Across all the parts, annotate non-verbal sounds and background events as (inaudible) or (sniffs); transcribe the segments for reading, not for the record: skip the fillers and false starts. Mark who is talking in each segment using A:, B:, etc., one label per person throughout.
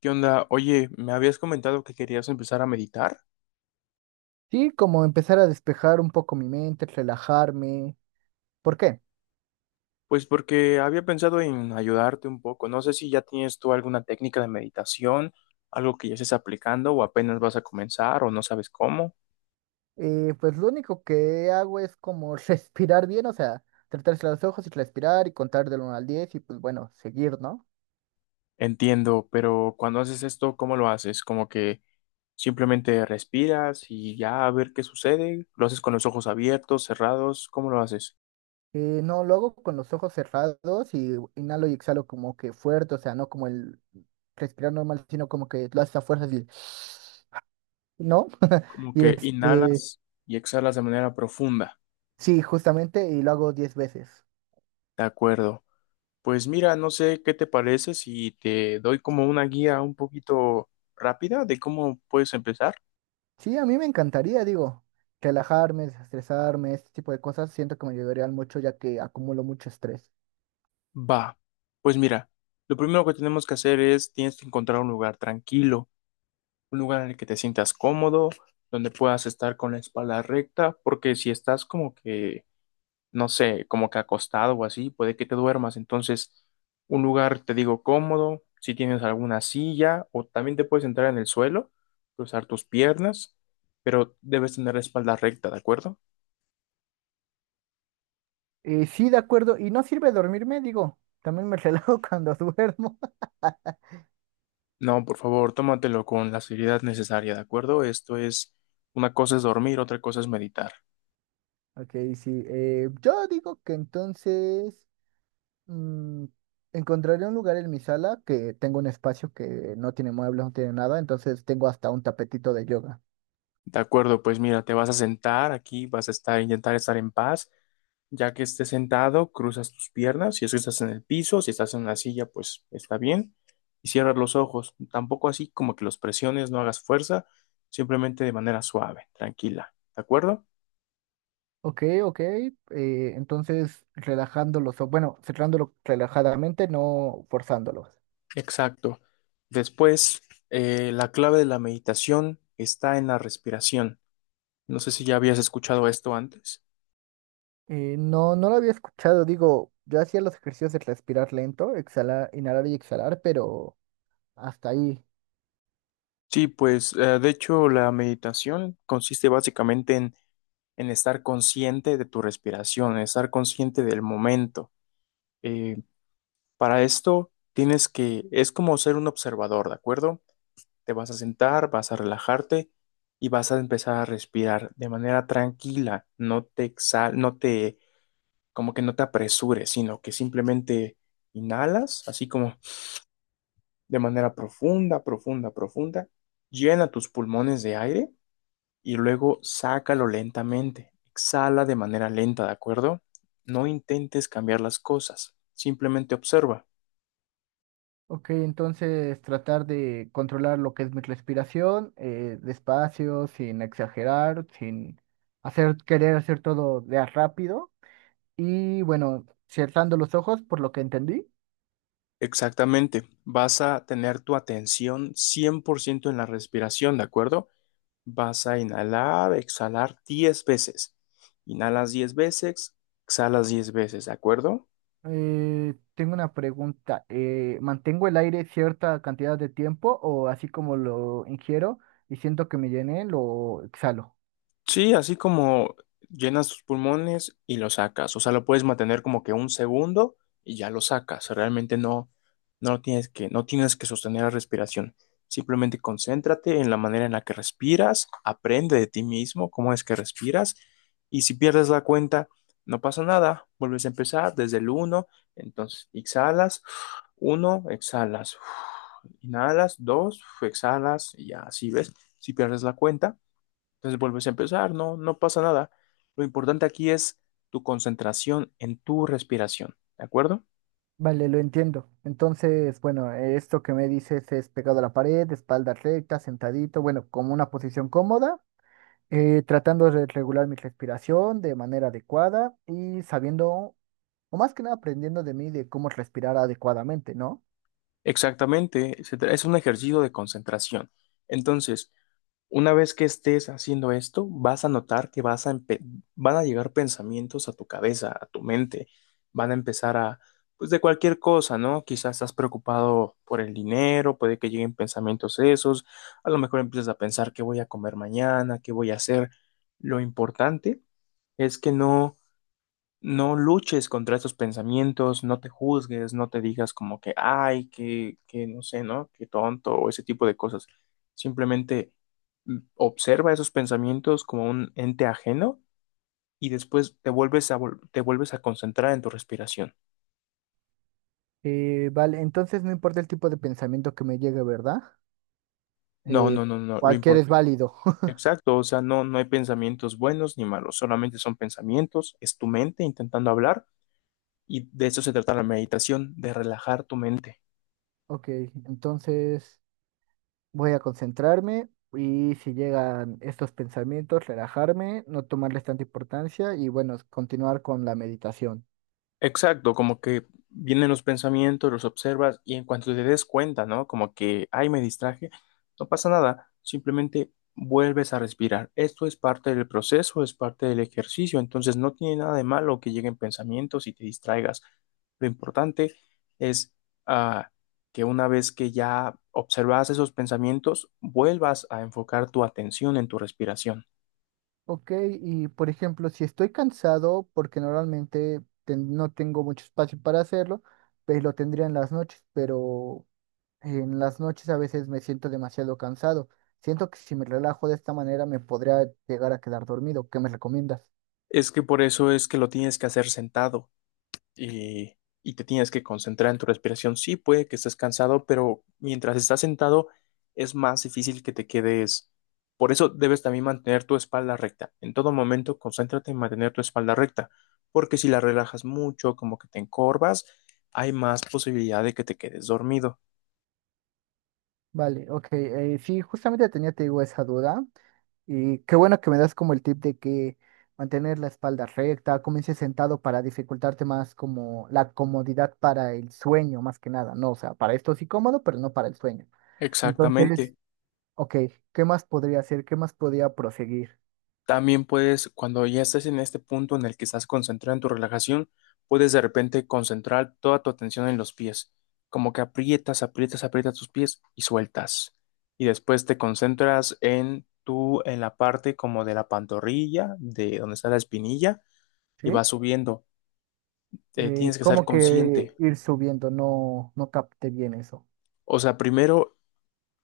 A: ¿Qué onda? Oye, me habías comentado que querías empezar a meditar.
B: Sí, como empezar a despejar un poco mi mente, relajarme. ¿Por qué?
A: Pues porque había pensado en ayudarte un poco. No sé si ya tienes tú alguna técnica de meditación, algo que ya estés aplicando o apenas vas a comenzar o no sabes cómo.
B: Pues lo único que hago es como (laughs) respirar bien, o sea, tratarse los ojos y respirar y contar del uno al 10 y pues bueno, seguir, ¿no?
A: Entiendo, pero cuando haces esto, ¿cómo lo haces? Como que simplemente respiras y ya a ver qué sucede. ¿Lo haces con los ojos abiertos, cerrados? ¿Cómo lo haces?
B: No, lo hago con los ojos cerrados y inhalo y exhalo como que fuerte, o sea, no como el respirar normal, sino como que lo haces a fuerzas y... (sniffs) ¿No? (laughs)
A: Como
B: Y
A: que
B: este,
A: inhalas y exhalas de manera profunda.
B: sí, justamente, y lo hago 10 veces.
A: De acuerdo. Pues mira, no sé qué te parece si te doy como una guía un poquito rápida de cómo puedes empezar.
B: Sí, a mí me encantaría, digo, relajarme, desestresarme, este tipo de cosas, siento que me ayudarían mucho ya que acumulo mucho estrés.
A: Va, pues mira, lo primero que tenemos que hacer es tienes que encontrar un lugar tranquilo, un lugar en el que te sientas cómodo, donde puedas estar con la espalda recta, porque si estás como que no sé, como que acostado o así, puede que te duermas. Entonces, un lugar, te digo, cómodo, si tienes alguna silla o también te puedes sentar en el suelo, cruzar tus piernas, pero debes tener la espalda recta, ¿de acuerdo?
B: Sí, de acuerdo, y no sirve dormirme, digo, también me (laughs) relajo cuando duermo. (laughs)
A: No, por favor, tómatelo con la seriedad necesaria, ¿de acuerdo? Esto es, una cosa es dormir, otra cosa es meditar.
B: Ok, sí, yo digo que entonces mm, encontraré un lugar en mi sala que tengo un espacio que no tiene muebles, no tiene nada, entonces tengo hasta un tapetito de yoga.
A: De acuerdo, pues mira, te vas a sentar aquí, vas a estar, intentar estar en paz. Ya que estés sentado, cruzas tus piernas. Si es que estás en el piso, si estás en una silla, pues está bien. Y cierras los ojos. Tampoco así como que los presiones, no hagas fuerza, simplemente de manera suave, tranquila. ¿De acuerdo?
B: Ok, ok, entonces relajándolo, bueno, cerrándolo relajadamente, no forzándolo.
A: Exacto. Después, la clave de la meditación está en la respiración. No sé si ya habías escuchado esto antes.
B: No, no lo había escuchado. Digo, yo hacía los ejercicios de respirar lento, exhalar, inhalar y exhalar, pero hasta ahí.
A: Sí, pues de hecho la meditación consiste básicamente en estar consciente de tu respiración, en estar consciente del momento. Eh, Para esto tienes que, es como ser un observador, ¿de acuerdo? Te vas a sentar, vas a relajarte y vas a empezar a respirar de manera tranquila, no te exhal, no te, como que no te apresures, sino que simplemente inhalas, así como de manera profunda, profunda, profunda, llena tus pulmones de aire y luego sácalo lentamente, exhala de manera lenta, ¿de acuerdo? No intentes cambiar las cosas, simplemente observa.
B: Ok, entonces tratar de controlar lo que es mi respiración, despacio, sin exagerar, sin hacer, querer hacer todo de a rápido. Y bueno, cerrando los ojos, por lo que entendí.
A: Exactamente. Vas a tener tu atención 100% en la respiración, ¿de acuerdo? Vas a inhalar, exhalar 10 veces. Inhalas 10 veces, exhalas 10 veces, ¿de acuerdo?
B: Tengo una pregunta. ¿Mantengo el aire cierta cantidad de tiempo o así como lo ingiero y siento que me llené, lo exhalo?
A: Sí, así como llenas tus pulmones y lo sacas. O sea, lo puedes mantener como que un segundo y ya lo sacas. Realmente no, no lo tienes que, no tienes que sostener la respiración. Simplemente concéntrate en la manera en la que respiras, aprende de ti mismo cómo es que respiras y si pierdes la cuenta, no pasa nada. Vuelves a empezar desde el uno. Entonces exhalas, 1, exhalas, inhalas, 2, exhalas y ya así ves. Si pierdes la cuenta, entonces vuelves a empezar, no, no pasa nada. Lo importante aquí es tu concentración en tu respiración, ¿de acuerdo?
B: Vale, lo entiendo. Entonces, bueno, esto que me dices es pegado a la pared, espalda recta, sentadito, bueno, como una posición cómoda, tratando de regular mi respiración de manera adecuada y sabiendo, o más que nada aprendiendo de mí de cómo respirar adecuadamente, ¿no?
A: Exactamente, es un ejercicio de concentración. Entonces, una vez que estés haciendo esto, vas a notar que van a llegar pensamientos a tu cabeza, a tu mente. Van a empezar a, pues de cualquier cosa, ¿no? Quizás estás preocupado por el dinero, puede que lleguen pensamientos esos. A lo mejor empiezas a pensar qué voy a comer mañana, qué voy a hacer. Lo importante es que no luches contra esos pensamientos, no te juzgues, no te digas como que, ay, que no sé, ¿no? Que tonto o ese tipo de cosas. Simplemente observa esos pensamientos como un ente ajeno y después te vuelves a concentrar en tu respiración.
B: Vale, entonces no importa el tipo de pensamiento que me llegue, ¿verdad?
A: No,
B: Eh,
A: no, no, no, lo
B: Cualquier es
A: importante,
B: válido. (laughs)
A: exacto, o sea, no, no hay pensamientos buenos ni malos, solamente son pensamientos, es tu mente intentando hablar y de eso se trata la meditación, de relajar tu mente.
B: Ok, entonces... Voy a concentrarme y si llegan estos pensamientos, relajarme, no tomarles tanta importancia y bueno, continuar con la meditación.
A: Exacto, como que vienen los pensamientos, los observas y en cuanto te des cuenta, ¿no? Como que, ay, me distraje, no pasa nada, simplemente vuelves a respirar. Esto es parte del proceso, es parte del ejercicio, entonces no tiene nada de malo que lleguen pensamientos y te distraigas. Lo importante es ah, que una vez que ya observas esos pensamientos, vuelvas a enfocar tu atención en tu respiración.
B: Ok, y por ejemplo, si estoy cansado, porque normalmente no tengo mucho espacio para hacerlo, pues lo tendría en las noches, pero en las noches a veces me siento demasiado cansado. Siento que si me relajo de esta manera me podría llegar a quedar dormido. ¿Qué me recomiendas?
A: Es que por eso es que lo tienes que hacer sentado. y, y te tienes que concentrar en tu respiración. Sí, puede que estés cansado, pero mientras estás sentado es más difícil que te quedes. Por eso debes también mantener tu espalda recta. En todo momento, concéntrate en mantener tu espalda recta, porque si la relajas mucho, como que te encorvas, hay más posibilidad de que te quedes dormido.
B: Vale, ok. Sí, justamente tenía, te digo, esa duda. Y qué bueno que me das como el tip de que mantener la espalda recta, comience sentado para dificultarte más como la comodidad para el sueño, más que nada, ¿no? O sea, para esto sí cómodo, pero no para el sueño. Entonces,
A: Exactamente.
B: ok, ¿qué más podría hacer? ¿Qué más podría proseguir?
A: También puedes, cuando ya estés en este punto en el que estás concentrado en tu relajación, puedes de repente concentrar toda tu atención en los pies, como que aprietas, aprietas, aprietas tus pies y sueltas. Y después te concentras en la parte como de la pantorrilla, de donde está la espinilla,
B: ¿Sí?
A: y vas subiendo. Tienes que ser
B: Como que
A: consciente.
B: ir subiendo, no, no capté bien eso.
A: O sea, primero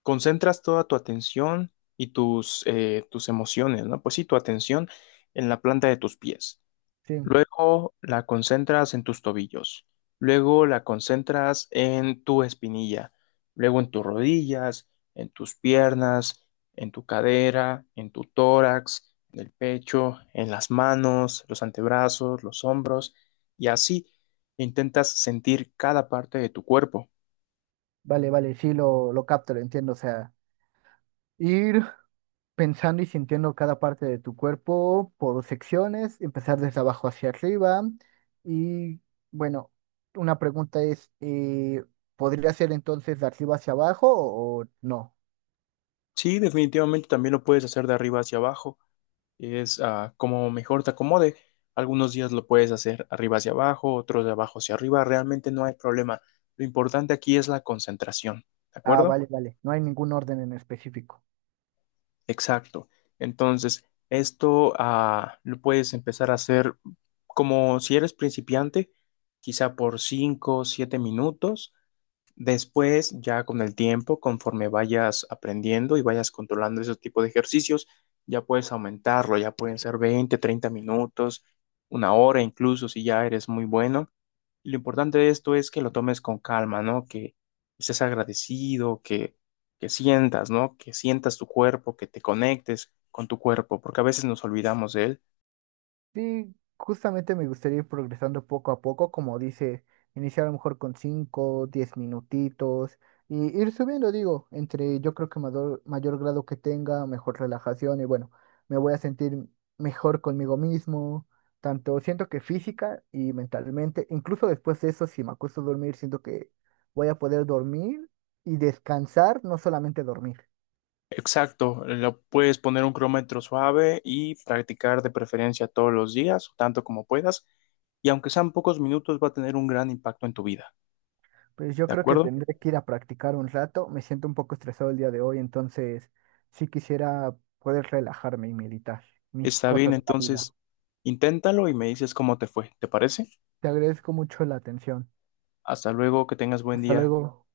A: concentras toda tu atención y tus emociones, ¿no? Pues sí, tu atención en la planta de tus pies.
B: Sí,
A: Luego la concentras en tus tobillos. Luego la concentras en tu espinilla. Luego en tus rodillas, en tus piernas, en tu cadera, en tu tórax, en el pecho, en las manos, los antebrazos, los hombros. Y así intentas sentir cada parte de tu cuerpo.
B: vale, vale, sí lo capto, lo entiendo. O sea, ir pensando y sintiendo cada parte de tu cuerpo por secciones, empezar desde abajo hacia arriba. Y bueno, una pregunta es, ¿podría ser entonces de arriba hacia abajo o no?
A: Sí, definitivamente también lo puedes hacer de arriba hacia abajo. Es como mejor te acomode. Algunos días lo puedes hacer arriba hacia abajo, otros de abajo hacia arriba. Realmente no hay problema. Lo importante aquí es la concentración, ¿de
B: Ah,
A: acuerdo?
B: vale, vale, no hay ningún orden en específico.
A: Exacto. Entonces, esto lo puedes empezar a hacer como si eres principiante, quizá por 5 o 7 minutos. Después, ya con el tiempo, conforme vayas aprendiendo y vayas controlando ese tipo de ejercicios, ya puedes aumentarlo, ya pueden ser 20 30 minutos, una hora incluso si ya eres muy bueno. Y lo importante de esto es que lo tomes con calma, ¿no? Que estés agradecido, que sientas, ¿no? Que sientas tu cuerpo, que te conectes con tu cuerpo, porque a veces nos olvidamos de él.
B: Sí, justamente me gustaría ir progresando poco a poco, como dice, iniciar a lo mejor con 5, 10 minutitos y ir subiendo, digo, entre yo creo que mayor, mayor grado que tenga, mejor relajación y bueno, me voy a sentir mejor conmigo mismo, tanto siento que física y mentalmente, incluso después de eso, si me acuesto a dormir, siento que voy a poder dormir y descansar, no solamente dormir.
A: Exacto, lo puedes poner un cronómetro suave y practicar de preferencia todos los días, tanto como puedas, y aunque sean pocos minutos, va a tener un gran impacto en tu vida,
B: Pues yo
A: ¿de
B: creo que
A: acuerdo?
B: tendré que ir a practicar un rato. Me siento un poco estresado el día de hoy, entonces sí quisiera poder relajarme y meditar mis
A: Está bien,
B: cosas de la vida.
A: entonces, inténtalo y me dices cómo te fue, ¿te parece?
B: Te agradezco mucho la atención.
A: Hasta luego, que tengas buen
B: Hasta
A: día.
B: luego.